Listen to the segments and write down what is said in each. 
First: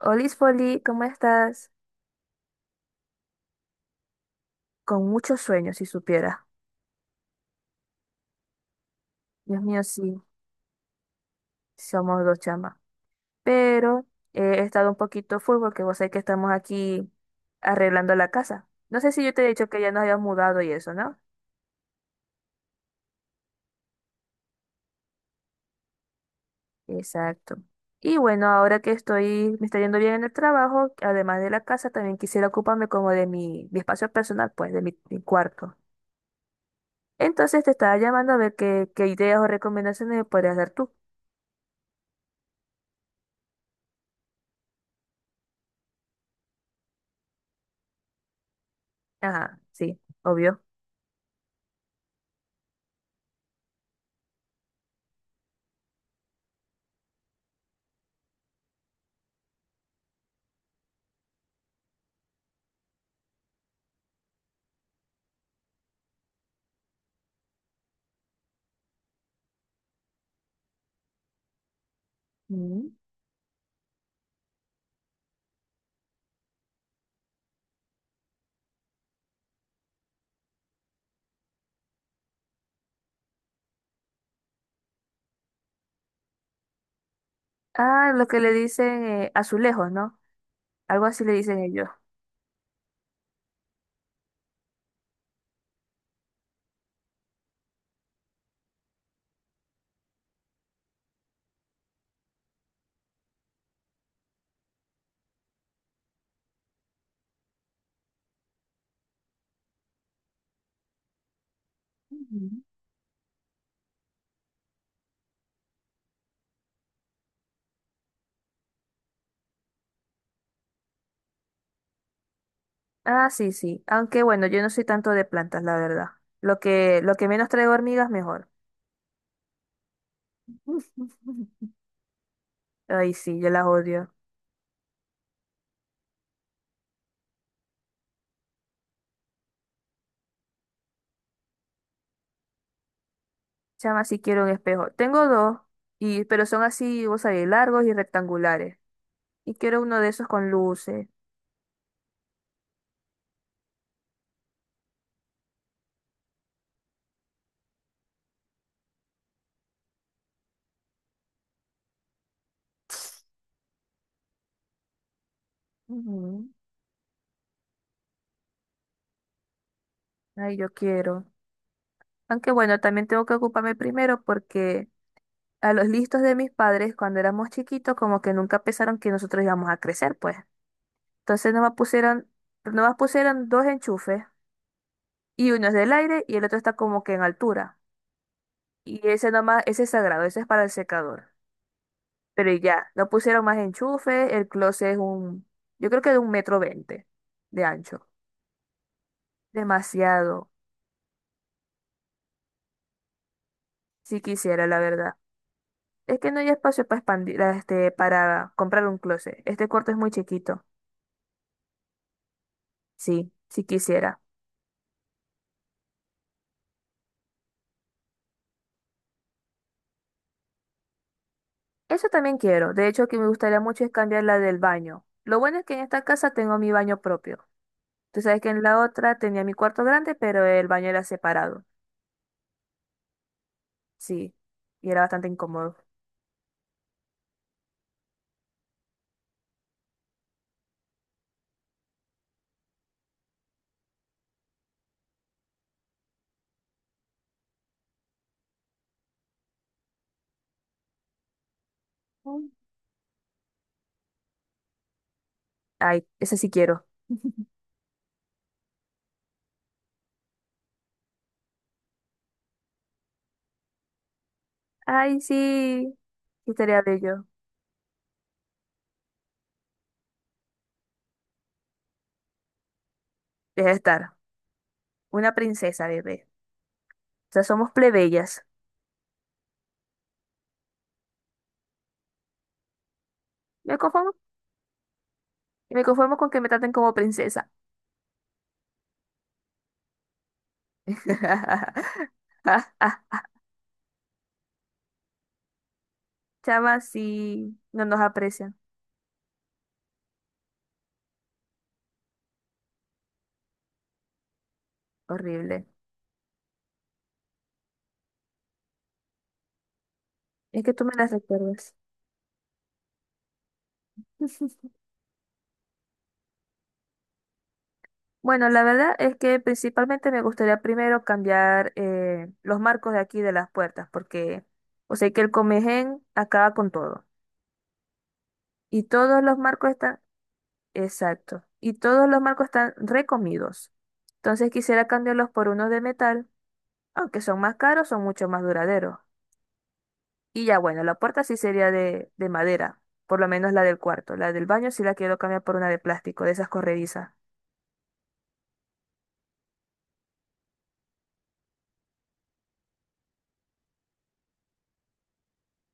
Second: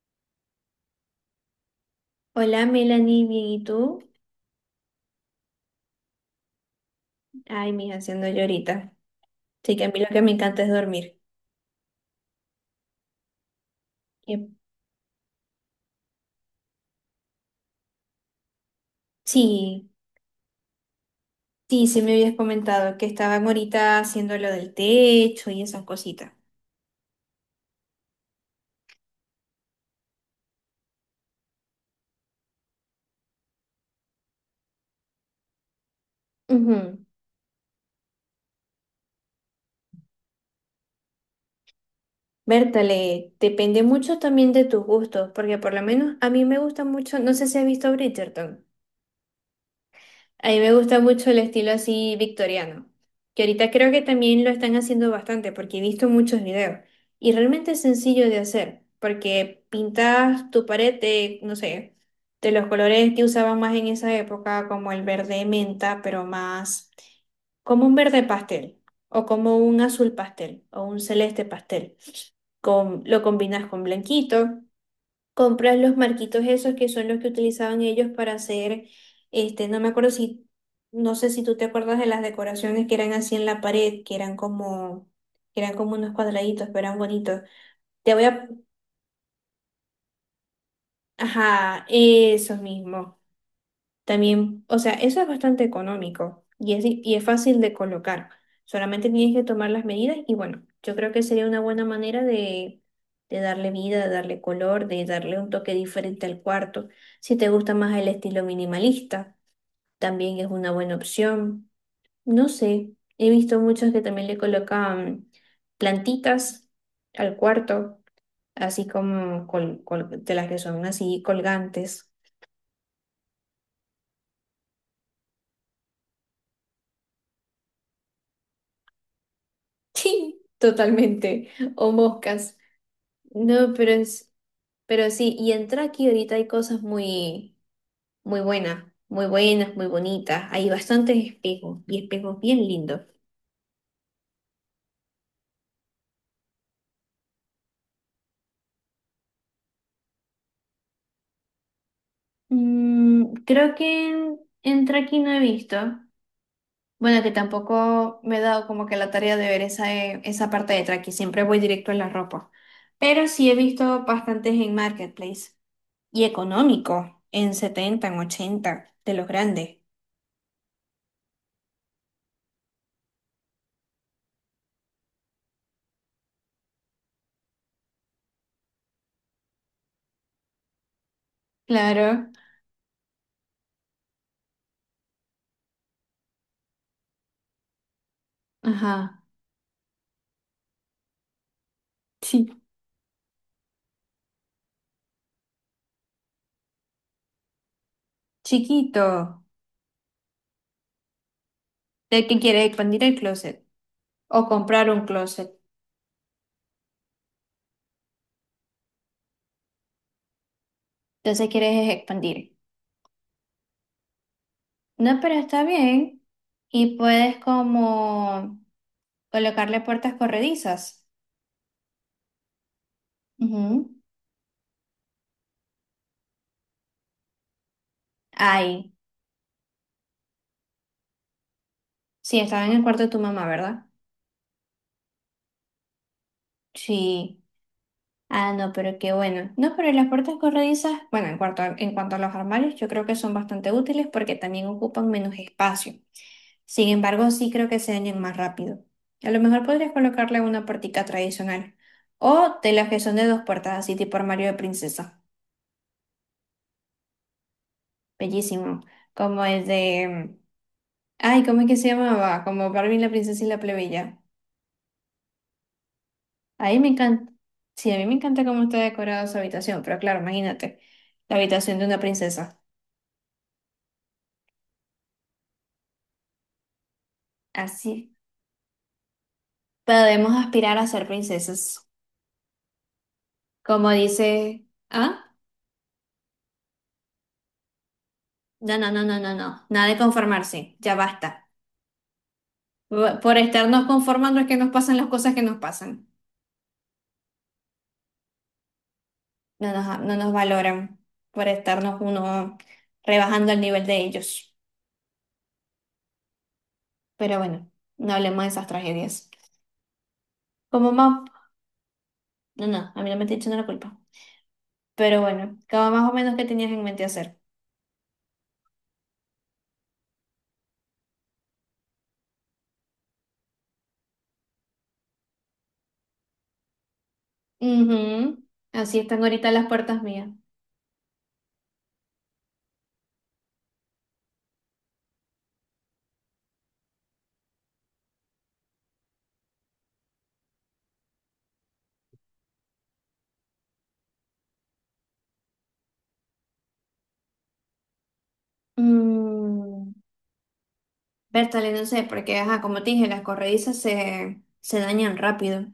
Olis Foli, ¿cómo estás? Hola Melanie, bien, ¿y tú? Con muchos sueños, si supiera. Ay, mija, haciendo yo ahorita. Dios Sí, mío, que a mí lo sí, que me encanta es dormir. somos dos chamas. Pero Y- he estado un poquito full porque vos sabés que estamos aquí arreglando la casa. No sé si yo te Sí, he dicho que ya nos habíamos mudado y eso, ¿no? Sí me habías comentado que estaban ahorita haciendo lo del techo y esas cositas. Exacto. Y bueno, ahora que estoy, me está yendo bien en el trabajo, además de la casa, también quisiera ocuparme como de mi espacio personal, pues, de mi cuarto. Ujú. Entonces te estaba llamando a ver qué ideas o recomendaciones me podrías dar tú. Bertale, depende mucho también de tus gustos, porque por lo menos a mí me gusta mucho, no sé si has visto Bridgerton. Ajá, sí, A mí obvio. me gusta mucho el estilo así victoriano, que ahorita creo que también lo están haciendo bastante porque he visto muchos videos y realmente es sencillo de hacer porque pintas tu pared de, no sé, de los colores que usaban más en esa época, como el verde menta, pero más como un verde pastel o como un azul pastel o un celeste pastel. Mm. Con, lo combinas con blanquito, compras los marquitos esos que son los que utilizaban ellos para hacer, no me acuerdo si, no sé si tú te acuerdas de las decoraciones que eran así en la pared, que eran como unos cuadraditos, pero eran bonitos. Ah, Te voy lo que a, le dicen azulejos, ¿no? Algo así le dicen ajá, ellos. eso mismo. También, o sea, eso es bastante económico y y es fácil de colocar. Solamente tienes que tomar las medidas y bueno, yo creo que sería una buena manera de darle vida, de darle color, de darle un toque diferente al cuarto. Si te gusta más el estilo minimalista, también es una buena opción. No Ujú. sé, he visto muchos que también le colocan plantitas al cuarto, así como de las que son así colgantes. Ah, sí, sí. Aunque bueno, yo no soy tanto de plantas, la verdad. Lo que menos traigo hormigas, mejor. Sí, totalmente. O moscas. Ay, sí, yo las No, pero odio. es, pero sí, y en Traki ahorita hay cosas muy, muy buenas, muy buenas, muy bonitas. Hay bastantes espejos y espejos bien lindos. Chama, sí quiero un espejo. Tengo dos, y, pero son así, vos sabés, largos y rectangulares. Y quiero uno de esos con luces. Mm, creo que en Traki no he visto. Bueno, que tampoco me he dado como que la tarea de ver esa, esa parte de Traki. Siempre voy directo a la ropa. Pero sí he visto bastantes en Marketplace. Y Ujú. económico, en 70 en 80 de los grandes. Ay, yo quiero. Aunque bueno, también tengo que ocuparme primero porque a los listos de mis padres, cuando éramos chiquitos, como que nunca pensaron que nosotros íbamos a crecer, pues. Entonces nomás pusieron, Claro. nomás pusieron dos enchufes y uno es del aire y el otro está como que en altura. Y Ajá, ese nomás, ese es sagrado, ese es para el secador. Pero y sí, ya, no pusieron más enchufes, el closet es un, yo creo que de 1,20 metros de ancho. chiquito. Demasiado, De que quieres expandir el closet si o quisiera, la comprar un verdad. closet. Es que no hay espacio para expandir, este, para comprar un closet. Este cuarto es muy chiquito. Entonces quieres es expandir. Sí, si quisiera. No, pero está bien. Y puedes como colocarle puertas corredizas. Eso también quiero. De hecho, que me gustaría mucho es Ujú. cambiar la del baño. Lo bueno es que en esta casa tengo mi baño propio. Tú sabes que en la Ahí. otra tenía mi cuarto grande, pero el baño era separado. Sí, estaba en el cuarto de tu mamá, ¿verdad? Sí. Y era bastante incómodo. Sí. Ah, no, pero qué bueno. No, pero las puertas corredizas, bueno, en cuanto a los armarios, yo creo que son bastante útiles porque también ocupan menos espacio. Sin embargo, sí creo que se dañan más rápido. A lo mejor podrías colocarle una puertica tradicional Mm. o de las que son de dos puertas, así tipo armario de princesa. Ay, ese sí quiero. Bellísimo. Como el de... Ay, ¿cómo es que se llamaba? Como Barbie la princesa y la plebeya. Ay, sí. ¿Qué Ahí estaría me bello? encanta. Sí, a mí me encanta cómo está decorada su habitación, pero claro, imagínate, la habitación de una princesa. Deja de estar. Una princesa, bebé. O sea, somos Así. plebeyas. Podemos aspirar a ser princesas. Me Como conformo. dice, Y me conformo con que me traten como princesa. no, nada de conformarse, ya basta. Por estarnos conformando es que nos pasan las cosas que nos pasan. Chama, sí. No nos aprecian. No nos valoran por estarnos uno rebajando el nivel de ellos. Horrible. Pero bueno, no hablemos de esas tragedias. Es que tú me Como las más, recuerdas. no, no, a mí no me estoy echando la culpa. Pero bueno, como más o menos que tenías en mente hacer. Bueno, la verdad es que principalmente me gustaría primero cambiar los marcos de aquí de las puertas, porque, o sea, que el Comején acaba con todo. Ujú. Y Así todos están los ahorita las marcos están, puertas mías. exacto, y todos los marcos están recomidos. Entonces quisiera cambiarlos por unos de metal, aunque son más caros, son mucho más duraderos. Y ya bueno, la puerta sí sería de madera, por lo menos la del cuarto. La del baño sí la quiero cambiar por una de plástico, de esas corredizas. Mm. Bertale, no sé, porque, ajá, como te dije, las se dañan rápido.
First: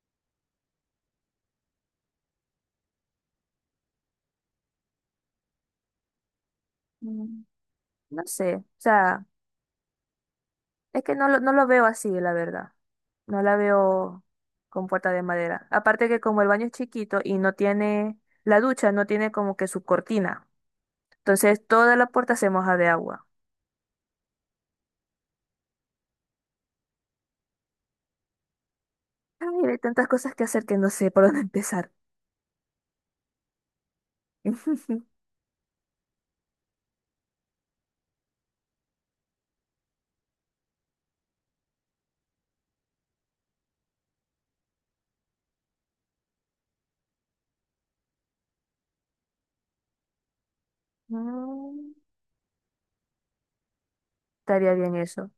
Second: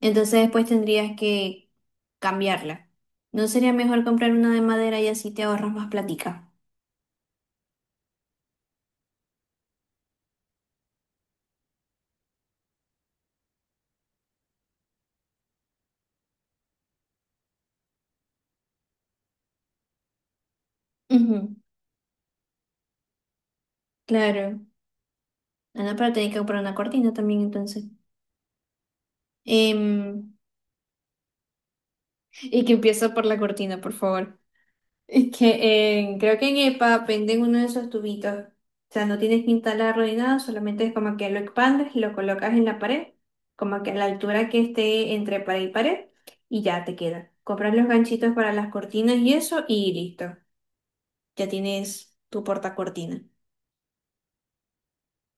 Entonces después tendrías que cambiarla. ¿No sería mejor comprar una de madera y así te ahorras más platica? Mm, no sé, o sea. Es que no, no lo veo así, la verdad. No la veo con puerta de madera. Aparte que como el baño es chiquito y no tiene, la ducha no tiene como que su cortina. Ujú, Entonces toda la puerta se moja de agua. claro. Ah, no, pero tenés que comprar una cortina también entonces. Ay, hay tantas Em, cosas que hacer que no sé por dónde empezar. y que empieza por la cortina, por favor. Es que creo que en EPA venden uno de esos tubitos. O sea, no tienes que instalarlo ni nada, solamente es como que lo expandes y lo colocas en la pared, como que a la altura que esté entre pared y pared, y ya te queda. Compras los ganchitos para las cortinas y eso, y listo. Ya Mm, tienes tu portacortina. estaría bien eso.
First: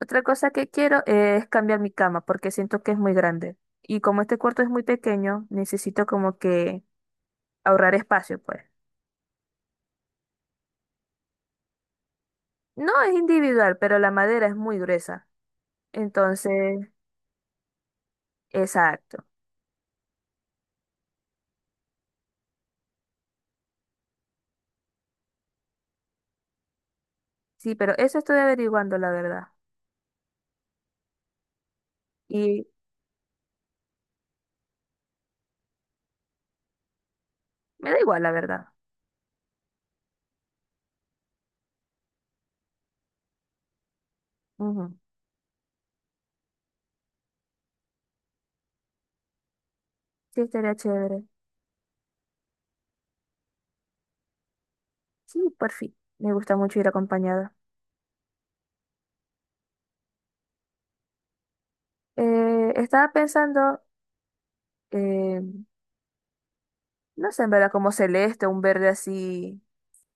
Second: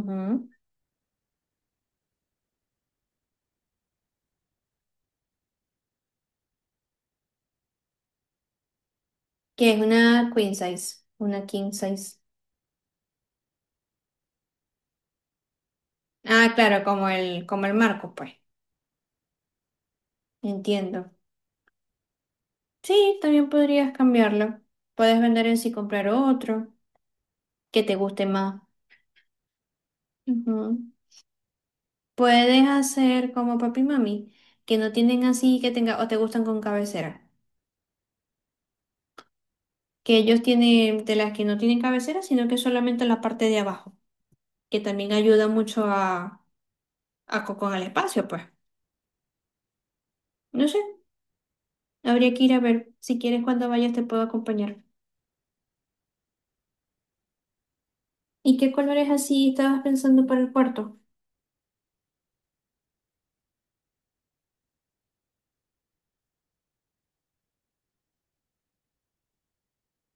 Otra cosa que quiero es cambiar mi cama porque siento que es muy grande. Y como este cuarto es muy pequeño, necesito como que ahorrar espacio, pues. Que es una queen size, una king size. No es individual, pero la madera es muy gruesa. Ah, claro, Entonces, como el marco, pues. exacto. Entiendo. Sí, también podrías cambiarlo. Puedes vender ese y comprar otro Sí, que pero te eso guste estoy más. averiguando, la verdad. Ujú. Y Puedes hacer como papi y mami, que no tienen así, que tenga, o te gustan con cabecera. me da igual, la verdad. Que ellos tienen de las que no tienen cabecera, sino que solamente la parte de abajo, que Ujú. también ayuda mucho a, con el espacio, pues. Sí, No estaría sé, chévere. habría que ir a ver. Si quieres, cuando vayas te puedo acompañar. Sí, por fin. Me gusta mucho ir acompañada. ¿Y qué colores así estabas pensando para el cuarto? Estaba pensando, eh, no sé, en verdad, como celeste, un verde así,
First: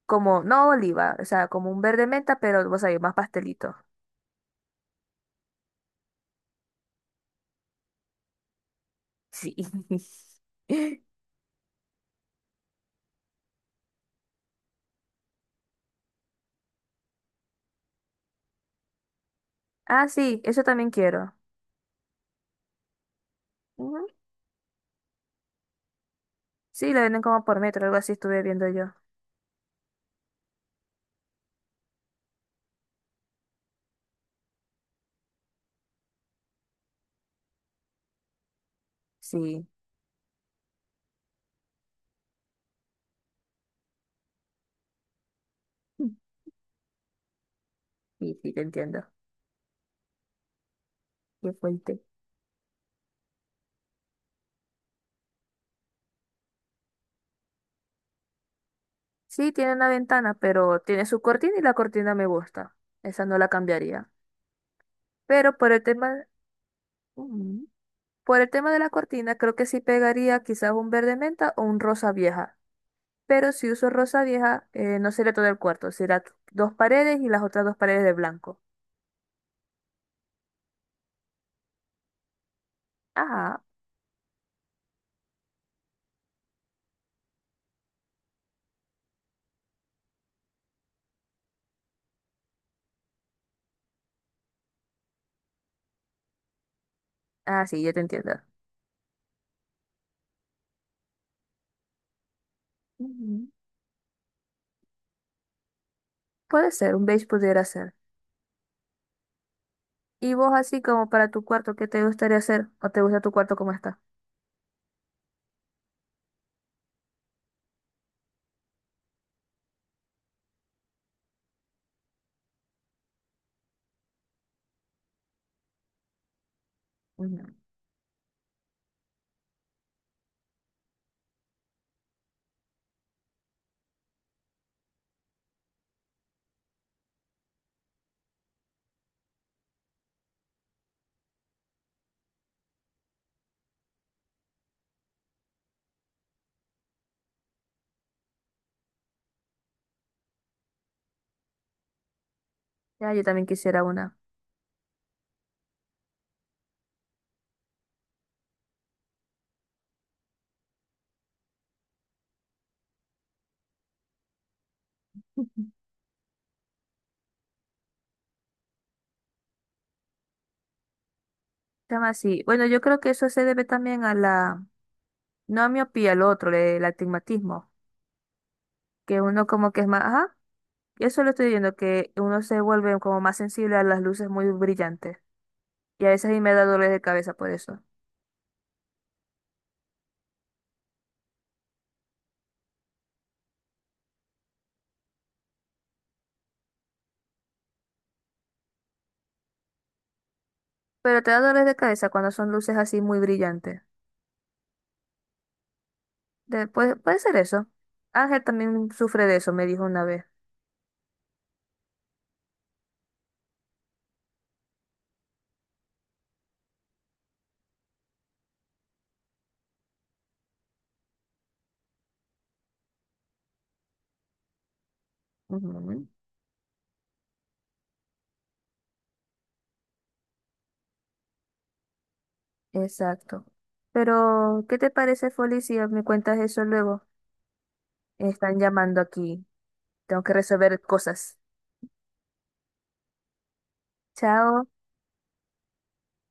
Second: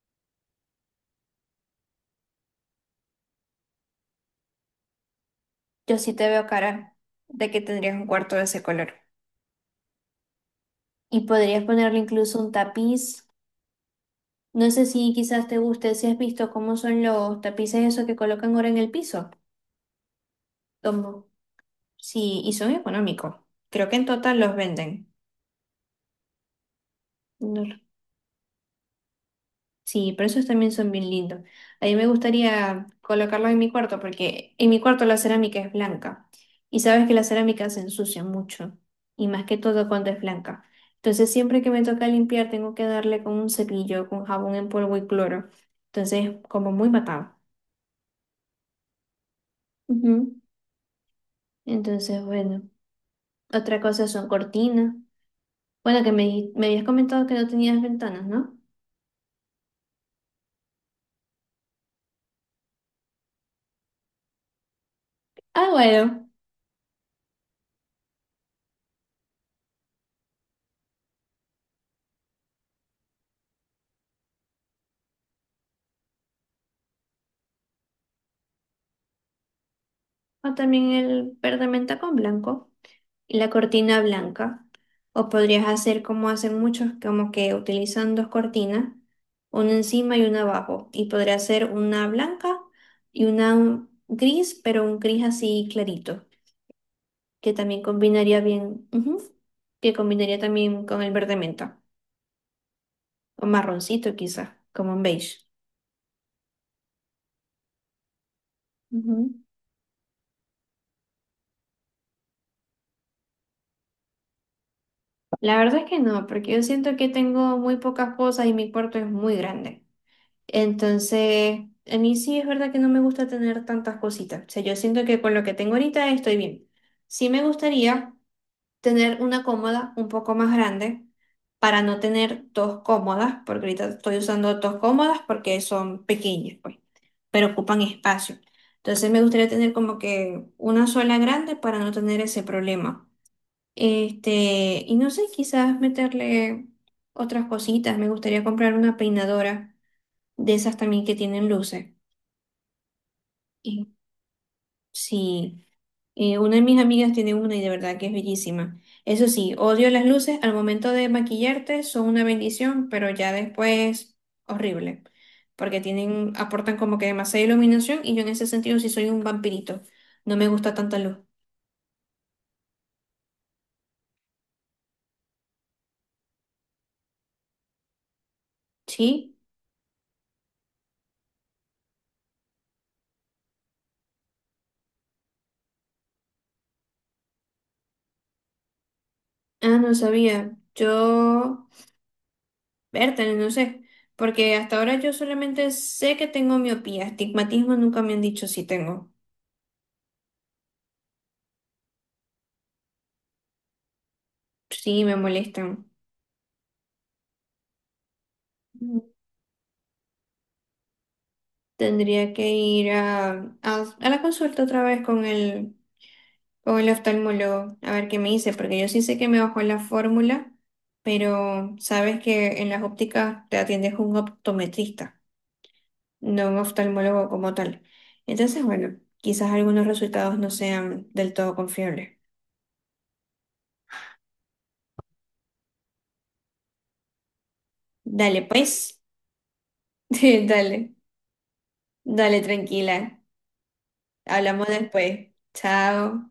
como, no oliva, o sea, como un verde menta, pero vos sabés, más pastelito. Yo sí te veo cara de que tendrías un cuarto de ese color. Sí. Y podrías ponerle incluso un tapiz. No sé si quizás te guste, si has visto cómo son los tapices esos que colocan ahora en el piso. Ah, sí, eso también Tomo. quiero. Sí, y son económicos. Creo que en Ujú. total los venden. Sí, lo venden como por No lo- metro, algo así estuve viendo yo. Sí, pero esos también son bien lindos. A mí me gustaría colocarlos en mi cuarto porque en mi cuarto la cerámica es blanca. Y sabes que la cerámica se ensucia mucho. Y más que Sí, todo cuando es blanca. Entonces siempre que me toca limpiar tengo que darle con un cepillo, con jabón en polvo y cloro. Entonces, como muy matado. sí, sí, te entiendo. Ujú. Qué fuerte. Entonces, bueno. Otra cosa son cortinas. Bueno, me habías comentado que no tenías ventanas, ¿no? Sí, tiene una ventana, pero tiene su cortina y la cortina me gusta. Esa no la cambiaría. Pero Ah, por el tema, bueno. Ujú. Por el tema de la cortina, creo que sí pegaría quizás un verde menta o un rosa vieja. Pero si uso rosa vieja, no sería todo el cuarto, será dos paredes y las otras dos paredes de blanco. O también el verde menta con blanco y la Ajá. cortina blanca. O podrías hacer como hacen muchos, como que utilizan dos cortinas, una encima y una abajo. Y podría ser una blanca y una gris, pero un gris así clarito, que Ah, sí, también ya te entiendo. combinaría bien, ujú, que combinaría también con el verde menta, o Ujú. marroncito quizás, como un beige. Puede ser, un beige pudiera ser. Ujú. Y vos así como para tu cuarto, ¿qué te gustaría hacer? ¿O te gusta tu cuarto como está? La verdad es que no, porque yo siento que tengo muy pocas cosas y mi cuarto es muy grande. Entonces, a mí sí es verdad que no me gusta tener tantas cositas. O sea, yo siento que con lo que tengo ahorita estoy bien. Sí me Ujú. gustaría tener una cómoda un poco más grande para no tener dos cómodas, porque ahorita estoy usando dos cómodas porque son pequeñas, pues, pero ocupan espacio. Entonces, me gustaría tener como que una sola grande para no tener ese problema. Y no sé, quizás meterle otras cositas. Me gustaría comprar una peinadora de esas también que tienen luces. Ya, yo también quisiera Y una. sí, una de mis amigas tiene una y de verdad que es bellísima. Eso sí, odio las luces. Al momento de maquillarte son una bendición, pero ya después horrible. Porque tienen, aportan como que demasiada iluminación y yo en ese sentido sí soy un vampirito. No me gusta tanta luz. Tema así. Bueno, yo creo que eso se debe también a no a miopía, al otro, el astigmatismo, que ¿Sí? uno como que es más, ajá, eso lo estoy viendo, que uno se vuelve como más sensible a las luces muy brillantes. Y a veces a mí me da dolores de cabeza por eso. Ah, no sabía. Yo. Vértale, no sé, porque hasta ahora yo solamente sé que tengo miopía, astigmatismo nunca me han dicho si tengo. Pero te da dolores de cabeza cuando son luces así muy brillantes. Sí, me molestan. Después, puede ser eso. Ángel también Mm. sufre de eso, me dijo una vez. Tendría que ir a la consulta otra vez con el oftalmólogo a ver qué me dice, porque yo sí sé que me bajó la fórmula, pero sabes que en las ópticas te atiendes un optometrista, Ujú, no un oftalmólogo como tal. Entonces, bueno, quizás algunos resultados no sean del todo confiables. exacto. Pero, ¿qué te parece, Foli, si me cuentas eso luego? Dale, Están pues. llamando aquí. Tengo que resolver Dale. cosas. Dale, tranquila. Chao. Hablamos después. Chao.